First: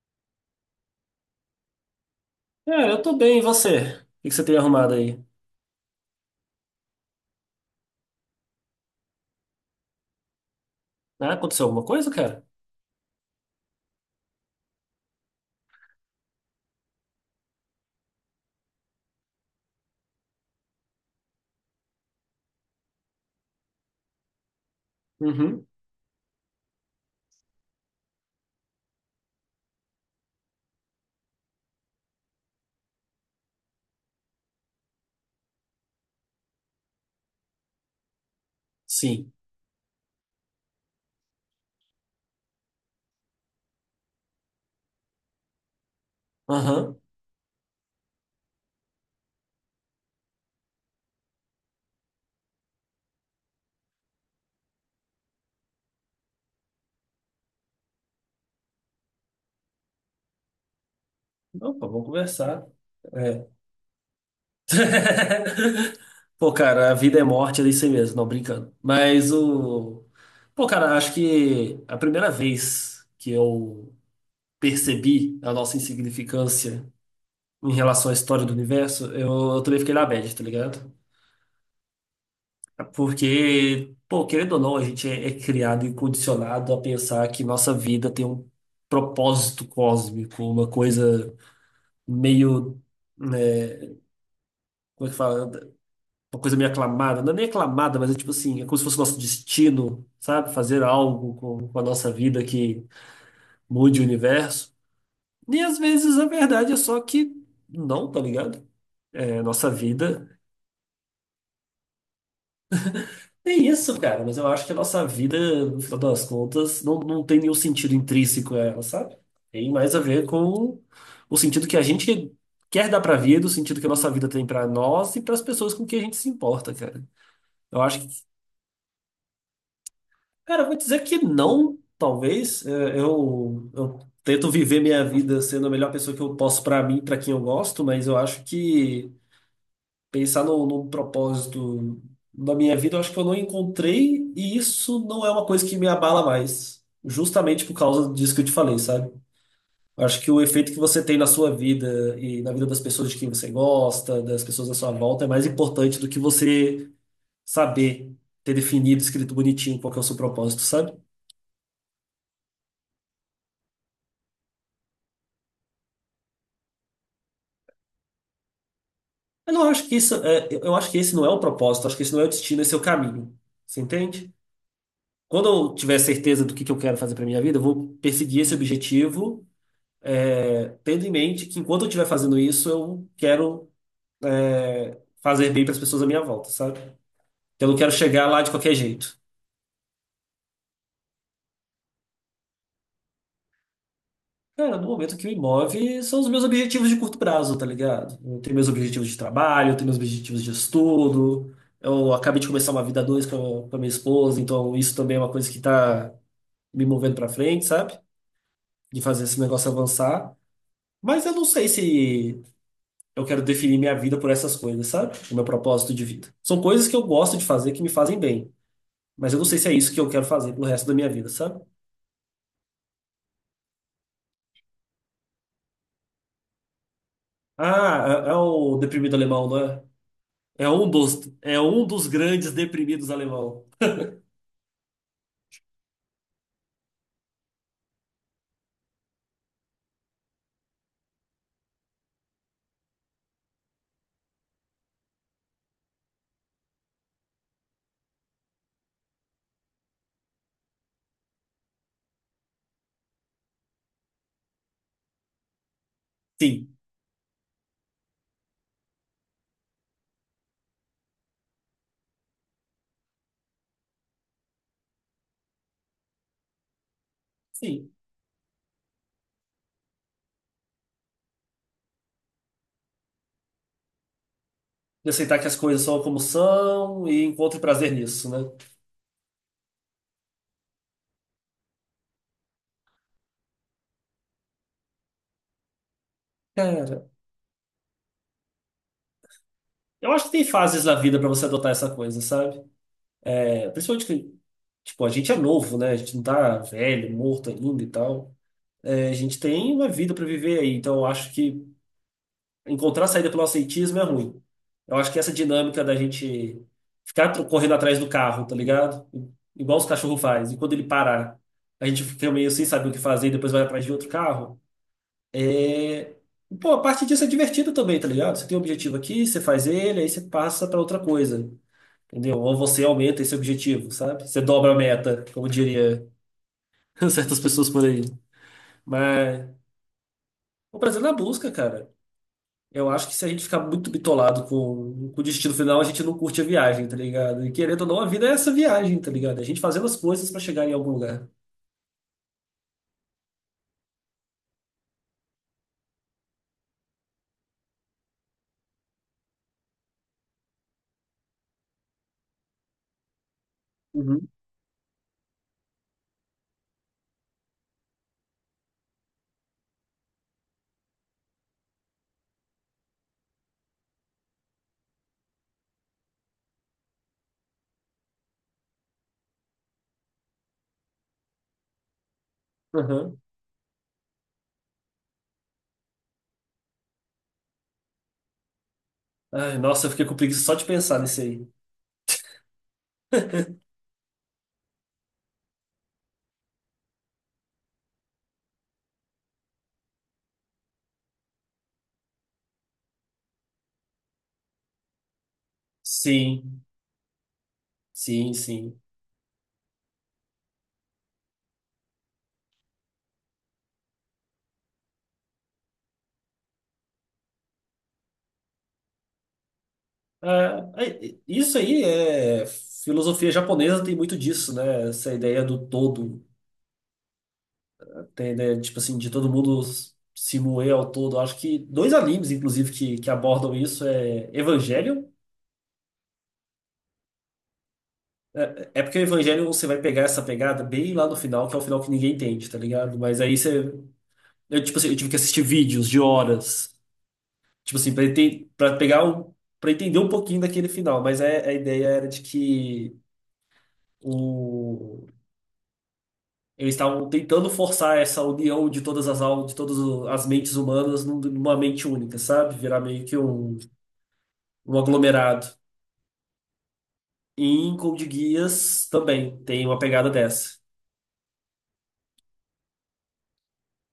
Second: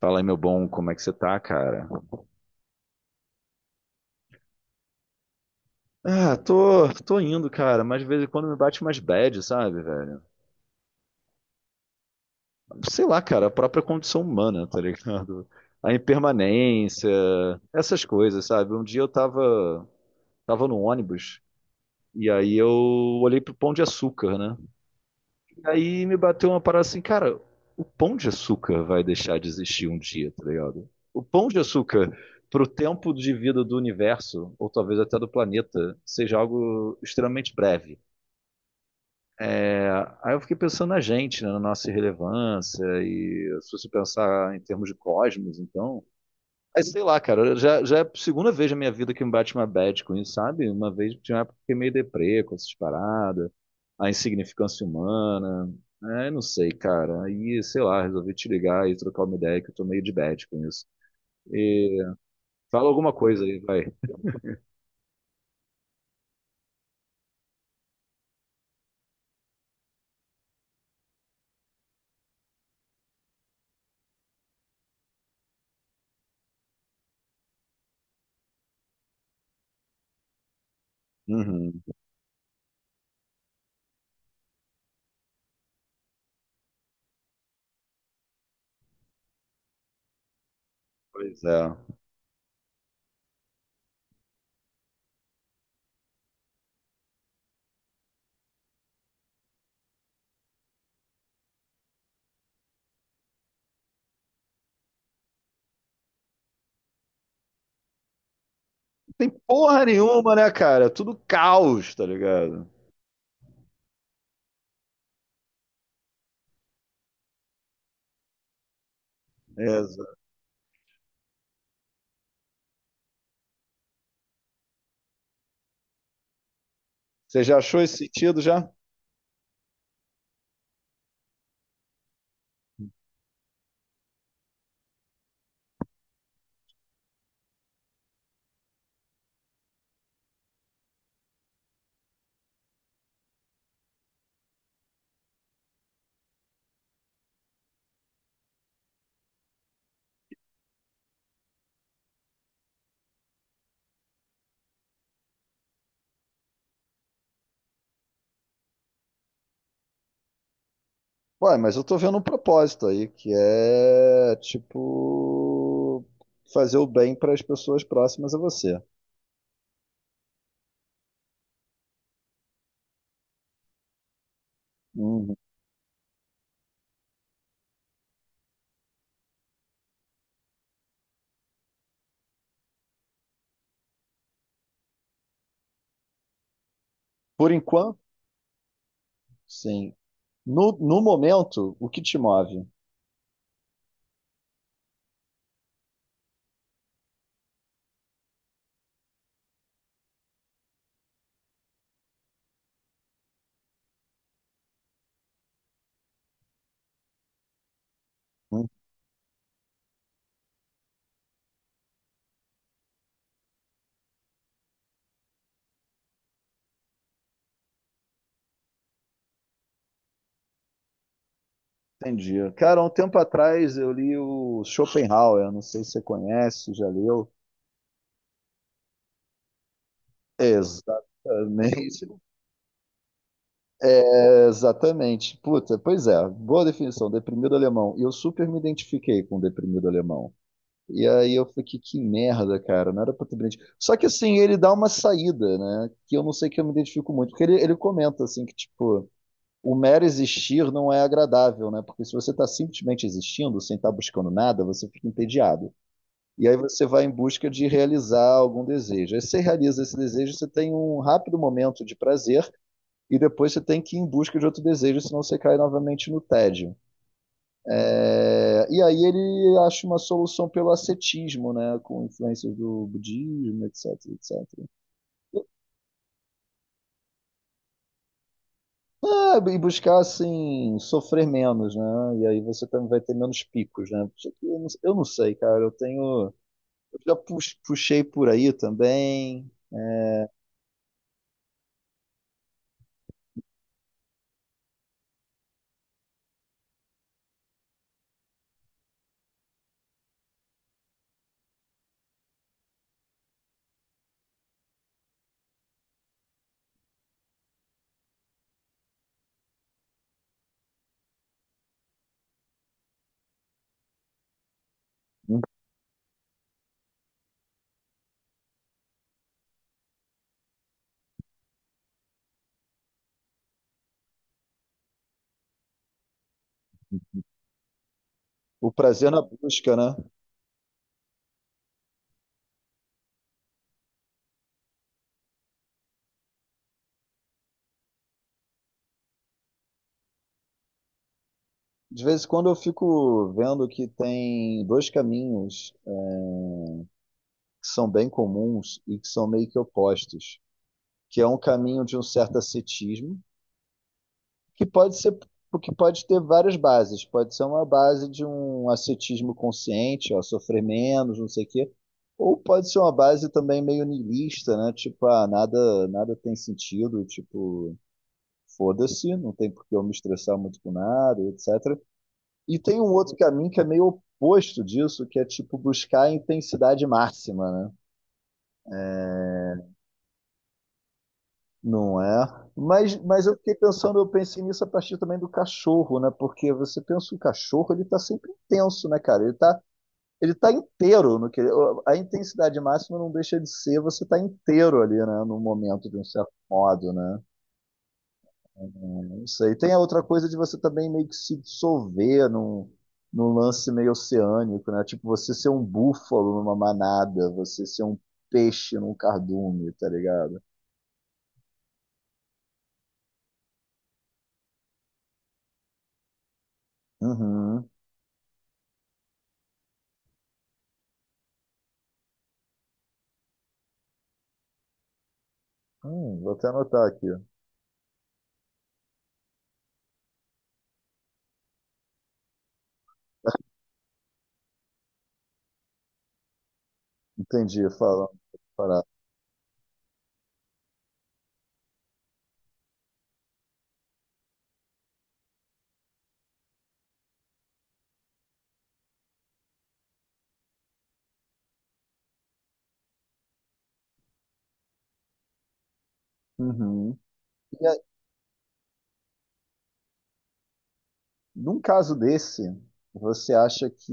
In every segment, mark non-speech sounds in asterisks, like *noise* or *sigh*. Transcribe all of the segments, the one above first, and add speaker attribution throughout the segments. Speaker 1: Fala aí, meu bom, como é que você tá, cara?
Speaker 2: É, eu tô bem, e você? O que que você tem arrumado aí?
Speaker 1: Ah, tô indo, cara, mas de vez em quando me bate umas bad, sabe, velho?
Speaker 2: Ah, aconteceu alguma coisa, cara?
Speaker 1: Sei lá, cara, a própria condição humana, tá ligado? A impermanência, essas coisas, sabe? Um dia eu tava no ônibus e aí eu olhei pro Pão de Açúcar, né? E
Speaker 2: Uhum.
Speaker 1: aí me bateu uma parada assim, cara, o pão de açúcar vai deixar de existir um dia, tá ligado? O pão de açúcar pro tempo de vida do universo, ou talvez até do planeta, seja algo extremamente breve.
Speaker 2: Sim.
Speaker 1: É, aí eu fiquei pensando na gente, né, na nossa irrelevância, e se você pensar em termos de cosmos, então, mas
Speaker 2: Aham.
Speaker 1: sei lá, cara, já é a segunda vez na minha vida que me bate uma bad com isso, sabe? Uma vez tinha uma época que fiquei meio deprê com essas paradas, a insignificância humana. É, não sei, cara. Aí, sei lá, resolvi te ligar e trocar uma ideia que eu tô meio de bad com isso.
Speaker 2: Opa,
Speaker 1: E
Speaker 2: vamos conversar.
Speaker 1: fala alguma coisa
Speaker 2: É.
Speaker 1: aí, vai.
Speaker 2: *laughs* Pô, cara, a vida é morte, é isso aí mesmo, não brincando. Mas o. Pô, cara, acho que a primeira vez que eu percebi a nossa insignificância em relação à história do universo, eu também fiquei na bad, tá ligado?
Speaker 1: Uhum,
Speaker 2: Porque, pô, querendo ou não, a gente é criado e condicionado a pensar que nossa vida tem um propósito cósmico, uma coisa
Speaker 1: pois é. Não
Speaker 2: meio, né, como é que fala? Uma coisa meio aclamada, não é nem aclamada, mas é tipo assim, é como se fosse nosso destino, sabe? Fazer algo com a nossa vida que mude o universo. E às vezes a verdade é só que não, tá ligado?
Speaker 1: tem
Speaker 2: É, nossa
Speaker 1: porra
Speaker 2: vida.
Speaker 1: nenhuma, né, cara? Tudo caos, tá ligado?
Speaker 2: É isso, cara, mas eu acho que a nossa vida, no final das contas, não tem nenhum sentido intrínseco a ela, sabe? Tem mais a
Speaker 1: Exato.
Speaker 2: ver com o sentido que a gente quer dar pra vida, o sentido que a nossa vida tem pra nós e pras pessoas com quem a gente se importa, cara.
Speaker 1: Você já achou
Speaker 2: Eu
Speaker 1: esse
Speaker 2: acho que,
Speaker 1: sentido já?
Speaker 2: cara, eu vou dizer que não, talvez. É, eu tento viver minha vida sendo a melhor pessoa que eu posso pra mim, pra quem eu gosto, mas eu acho que. Pensar no propósito da minha vida, eu acho que eu não encontrei, e isso não é uma coisa que me abala mais, justamente por causa disso que eu te falei, sabe? Eu acho que o efeito que você tem na sua vida e na vida das pessoas de quem você gosta, das pessoas à sua volta, é mais importante do que você saber ter definido, escrito bonitinho qual que é o seu propósito, sabe?
Speaker 1: Ué, mas eu tô vendo um propósito aí, que é, tipo, fazer o bem para as pessoas próximas a você.
Speaker 2: Eu não acho que isso é, eu acho que esse não é o propósito, acho que esse não é o destino, esse é o caminho. Você entende?
Speaker 1: Uhum.
Speaker 2: Quando eu tiver certeza do que eu quero fazer para minha vida, eu vou perseguir esse objetivo é, tendo em mente que enquanto eu estiver fazendo isso, eu quero é, fazer bem para as pessoas à minha volta, sabe?
Speaker 1: Por
Speaker 2: Então, eu não quero
Speaker 1: enquanto,
Speaker 2: chegar lá de qualquer jeito.
Speaker 1: sim. No momento, o que te move?
Speaker 2: Cara, no momento que me move são os meus objetivos de curto prazo, tá ligado? Eu tenho meus objetivos de trabalho, eu tenho meus objetivos de estudo. Eu acabei de começar uma vida a dois com a minha esposa, então isso também é uma coisa que tá me movendo para frente, sabe? De fazer esse negócio avançar. Mas eu não sei se eu quero definir minha vida por essas coisas, sabe? O meu propósito de vida. São coisas que eu gosto de fazer que me fazem bem, mas eu não sei se é isso que eu quero fazer pro resto da minha vida, sabe?
Speaker 1: Entendi. Cara, há um tempo atrás eu li o Schopenhauer, não sei se você conhece, já leu.
Speaker 2: Ah, é, é o deprimido alemão, não é? É um
Speaker 1: Exatamente.
Speaker 2: dos
Speaker 1: *laughs*
Speaker 2: grandes deprimidos alemão.
Speaker 1: É, exatamente. Puta, pois é, boa definição, deprimido alemão. E eu super me identifiquei com o deprimido alemão. E aí eu fiquei, que merda, cara, não era pra ter brinde. Só que assim, ele dá uma saída, né? Que eu não sei que eu me identifico muito, porque ele comenta assim que, tipo, o mero existir não é agradável, né? Porque se você tá simplesmente existindo, sem estar buscando nada, você fica entediado. E aí
Speaker 2: Sim,
Speaker 1: você vai em busca de realizar algum desejo. Aí você realiza esse desejo, você tem um rápido momento de prazer, e depois você tem que ir em busca de outro desejo, senão você cai novamente no tédio.
Speaker 2: sim.
Speaker 1: É, e aí ele acha uma solução pelo ascetismo, né, com influências do budismo, etc, etc.
Speaker 2: De aceitar que as coisas são como são e encontre prazer nisso, né?
Speaker 1: É, e buscar assim sofrer menos, né? E aí você também vai ter menos picos, né? Só que eu não sei, cara. Eu tenho, eu
Speaker 2: Cara,
Speaker 1: puxei por aí também.
Speaker 2: eu acho que tem fases na vida pra você adotar essa coisa, sabe? É, principalmente que, tipo, a gente é novo, né? A gente não tá velho, morto ainda e tal. É, a gente tem uma vida para viver aí, então eu acho que encontrar saída pelo aceitismo é ruim. Eu acho que essa dinâmica da gente ficar correndo atrás do carro, tá ligado? Igual os cachorros fazem. E quando ele parar, a gente fica meio sem saber o que fazer e depois vai atrás de outro carro. É, pô, a parte disso é divertido também, tá ligado? Você tem um objetivo aqui, você faz ele, aí você passa para outra coisa, entendeu? Ou você aumenta esse objetivo, sabe? Você dobra a meta, como diria *laughs* certas pessoas por aí.
Speaker 1: O prazer na
Speaker 2: Mas
Speaker 1: busca, né?
Speaker 2: o prazer na busca, cara. Eu acho que se a gente ficar muito bitolado com o destino final, a gente não curte a viagem, tá ligado? E querendo ou não, a vida é essa viagem, tá ligado? A gente fazendo as coisas pra chegar em algum lugar.
Speaker 1: De vez em quando eu fico vendo que tem dois caminhos que são bem comuns e que são meio que opostos, que é um caminho de um certo ascetismo
Speaker 2: Uhum.
Speaker 1: que que pode ter várias bases. Pode ser uma base de um ascetismo consciente, ó, sofrer menos, não sei o quê. Ou pode ser uma base também meio niilista, né? Tipo, ah, nada tem sentido, tipo, foda-se, não tem por que eu me estressar muito com nada, etc. E tem um outro
Speaker 2: Uhum.
Speaker 1: caminho que é meio oposto disso, que é tipo buscar a intensidade máxima, né?
Speaker 2: Ai, nossa, eu fiquei com preguiça só de pensar nisso aí.
Speaker 1: Não é? Mas eu fiquei pensando, eu pensei nisso a partir também do cachorro, né? Porque você pensa o cachorro, ele tá sempre intenso, né, cara? Ele tá inteiro no que a intensidade máxima não deixa de ser, você tá inteiro ali, né, no momento de um certo
Speaker 2: Sim,
Speaker 1: modo, né?
Speaker 2: sim, sim.
Speaker 1: Não sei. Tem a outra coisa de você também meio que se dissolver num, num lance meio oceânico, né? Tipo você ser um búfalo numa manada, você ser um peixe num cardume, tá ligado?
Speaker 2: Ah, é- isso aí é. Filosofia japonesa tem muito disso, né? Essa ideia do todo.
Speaker 1: Uhum.
Speaker 2: Tem a ideia, tipo assim, de todo mundo se moer ao todo. Acho que dois animes, inclusive, que abordam isso é Evangelion.
Speaker 1: Vou até anotar aqui.
Speaker 2: É porque o Evangelho você vai pegar essa pegada bem lá no final, que é o final que ninguém entende, tá ligado? Mas aí você. Eu, tipo assim, eu tive que assistir vídeos de horas,
Speaker 1: Entendi,
Speaker 2: tipo assim, pra,
Speaker 1: falando
Speaker 2: pra
Speaker 1: separado.
Speaker 2: pegar um, pra entender um pouquinho daquele final. Mas é- a ideia era de que o, eles estavam tentando forçar essa união de todas as almas, de todas as mentes humanas numa mente única, sabe? Virar meio que um aglomerado.
Speaker 1: Uhum.
Speaker 2: E
Speaker 1: E
Speaker 2: em
Speaker 1: aí,
Speaker 2: Code Geass também tem uma pegada dessa.
Speaker 1: num caso desse, você acha que.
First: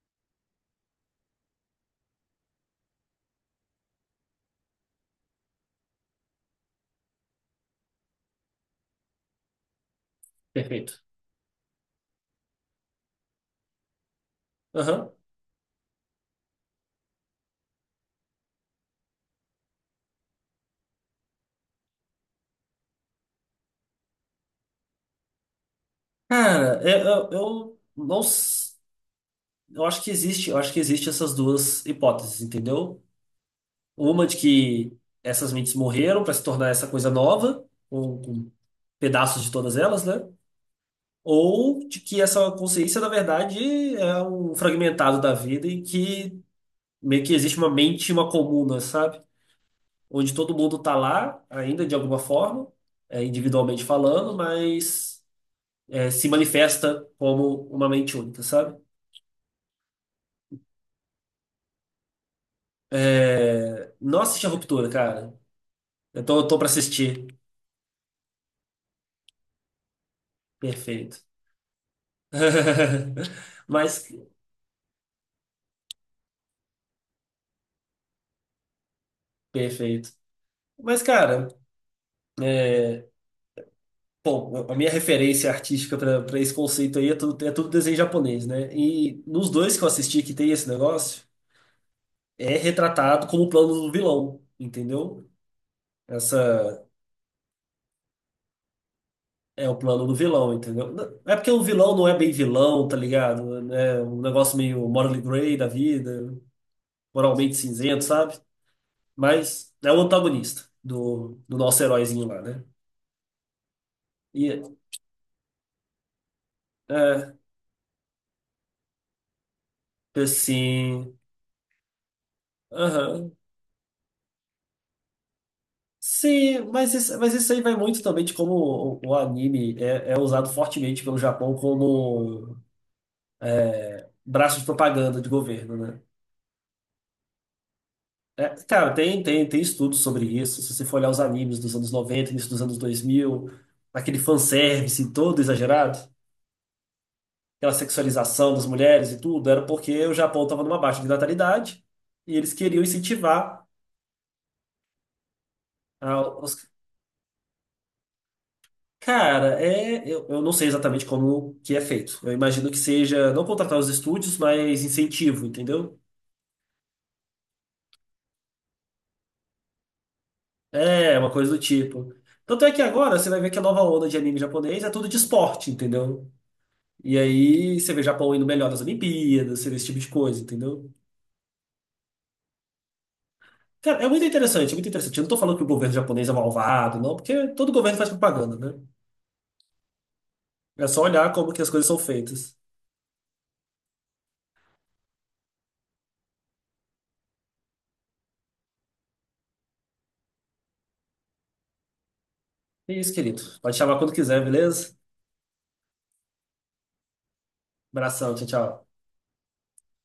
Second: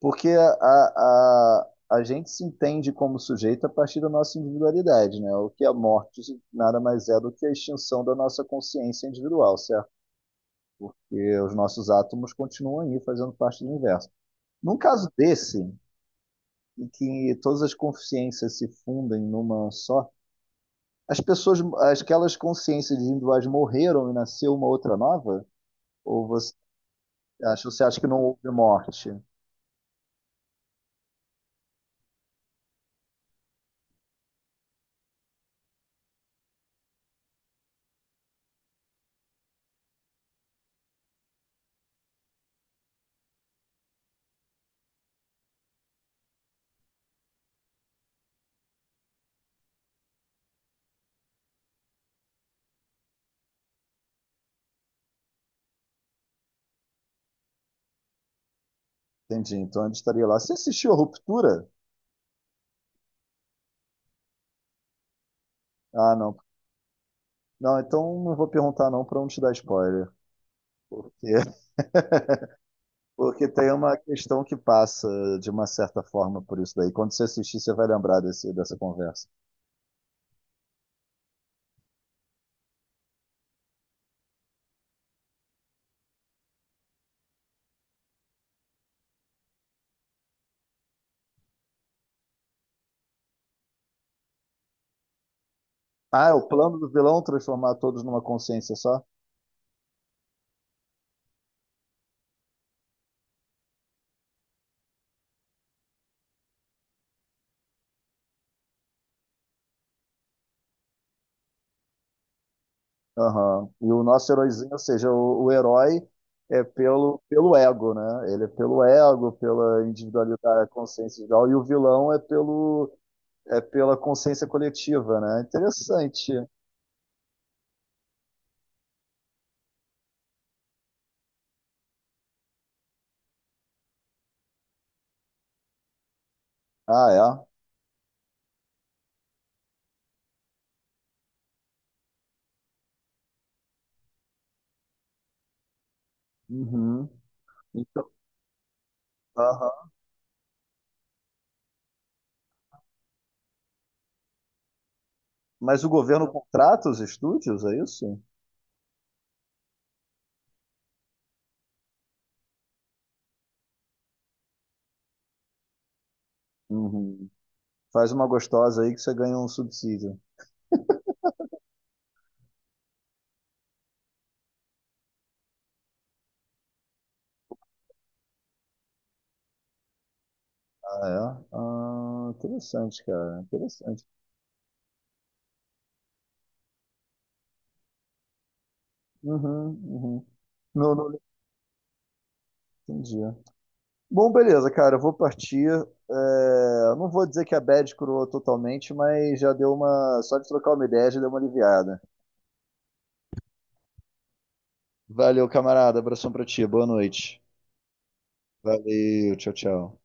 Speaker 1: Porque a gente se entende como sujeito a partir da nossa individualidade, né? O que é a morte nada mais é do que a extinção da nossa consciência individual, certo?
Speaker 2: Perfeito.
Speaker 1: E os nossos átomos continuam aí fazendo parte do universo. Num
Speaker 2: Aham.
Speaker 1: caso desse, em que todas as consciências se fundem numa só, as pessoas, aquelas consciências individuais morreram e nasceu uma outra nova? Ou
Speaker 2: Cara, eu, eu,
Speaker 1: acha-
Speaker 2: eu
Speaker 1: Você acha que
Speaker 2: não.
Speaker 1: não houve morte?
Speaker 2: Eu acho que existe, eu acho que existe essas duas hipóteses, entendeu? Uma de que essas mentes morreram para se tornar essa coisa nova, com pedaços de todas elas, né? Ou de que essa consciência, na verdade, é um fragmentado da vida e que meio que existe uma mente, uma comuna, sabe? Onde todo mundo tá lá, ainda de alguma forma, é, individualmente falando, mas é, se manifesta como uma mente única, sabe?
Speaker 1: Entendi. Então ele estaria lá. Você assistiu a Ruptura?
Speaker 2: É. Nossa, assisti a Ruptura, cara.
Speaker 1: Ah,
Speaker 2: Eu
Speaker 1: não.
Speaker 2: tô, eu tô pra assistir.
Speaker 1: Não, então não vou perguntar não para não te dar spoiler. Porque,
Speaker 2: Perfeito.
Speaker 1: *laughs*
Speaker 2: *laughs*
Speaker 1: porque tem uma
Speaker 2: Mas,
Speaker 1: questão que passa de uma certa forma por isso daí. Quando você assistir, você vai lembrar dessa conversa.
Speaker 2: perfeito. Mas, cara, é. Bom, a minha referência artística pra esse conceito aí é tudo desenho japonês, né? E nos dois que eu assisti que tem esse negócio, é retratado como o plano do vilão, entendeu?
Speaker 1: Ah, é o plano do
Speaker 2: Essa
Speaker 1: vilão transformar todos numa consciência só?
Speaker 2: é o plano do vilão, entendeu? Não- É porque o vilão não é bem vilão, tá ligado? É um negócio meio morally gray da vida, moralmente cinzento, sabe? Mas é o antagonista do, do nosso heróizinho lá, né?
Speaker 1: Aham. E o nosso heróizinho, ou
Speaker 2: E
Speaker 1: seja, o herói é pelo,
Speaker 2: é,
Speaker 1: pelo ego, né? Ele é pelo ego, pela individualidade,
Speaker 2: assim.
Speaker 1: consciência individual, e o vilão é pelo
Speaker 2: Aham.
Speaker 1: é pela consciência coletiva, né? Interessante.
Speaker 2: Sim, mas isso aí vai muito também de como o anime é usado fortemente pelo Japão como braço de propaganda de governo, né?
Speaker 1: Ah, é?
Speaker 2: É, cara, tem estudos sobre isso. Se você for olhar os animes dos anos 90, início dos anos 2000, aquele fanservice todo exagerado,
Speaker 1: Uhum.
Speaker 2: aquela
Speaker 1: Então,
Speaker 2: sexualização das mulheres e tudo, era
Speaker 1: aham.
Speaker 2: porque o Japão estava numa baixa de natalidade e eles queriam incentivar.
Speaker 1: Mas o
Speaker 2: Ah,
Speaker 1: governo
Speaker 2: os-
Speaker 1: contrata os estúdios, é isso?
Speaker 2: Cara, é, eu não sei exatamente como que é feito. Eu imagino que seja não contratar os estúdios, mas incentivo, entendeu?
Speaker 1: Uhum. Faz uma gostosa aí que você ganha um subsídio.
Speaker 2: É, uma coisa do tipo. Tanto é que agora você vai ver que a nova onda de anime japonês é tudo de esporte, entendeu? E aí você vê o Japão indo melhor nas Olimpíadas, você vê esse tipo de coisa, entendeu?
Speaker 1: Ah, é? Ah, interessante, cara.
Speaker 2: Cara,
Speaker 1: Interessante.
Speaker 2: é muito interessante, é muito interessante. Eu não tô falando que o governo japonês é malvado, não, porque todo governo faz propaganda, né?
Speaker 1: Uhum, uhum.
Speaker 2: É
Speaker 1: Não,
Speaker 2: só
Speaker 1: não
Speaker 2: olhar como que as coisas são feitas.
Speaker 1: entendi. Bom, beleza, cara. Eu vou partir. É, não vou dizer que a bad curou totalmente, mas já deu uma. Só de trocar uma ideia já deu uma aliviada.
Speaker 2: É isso, querido. Pode chamar quando quiser, beleza?
Speaker 1: Valeu, camarada. Abração pra ti. Boa noite.
Speaker 2: Abração, tchau, tchau.
Speaker 1: Valeu, tchau, tchau.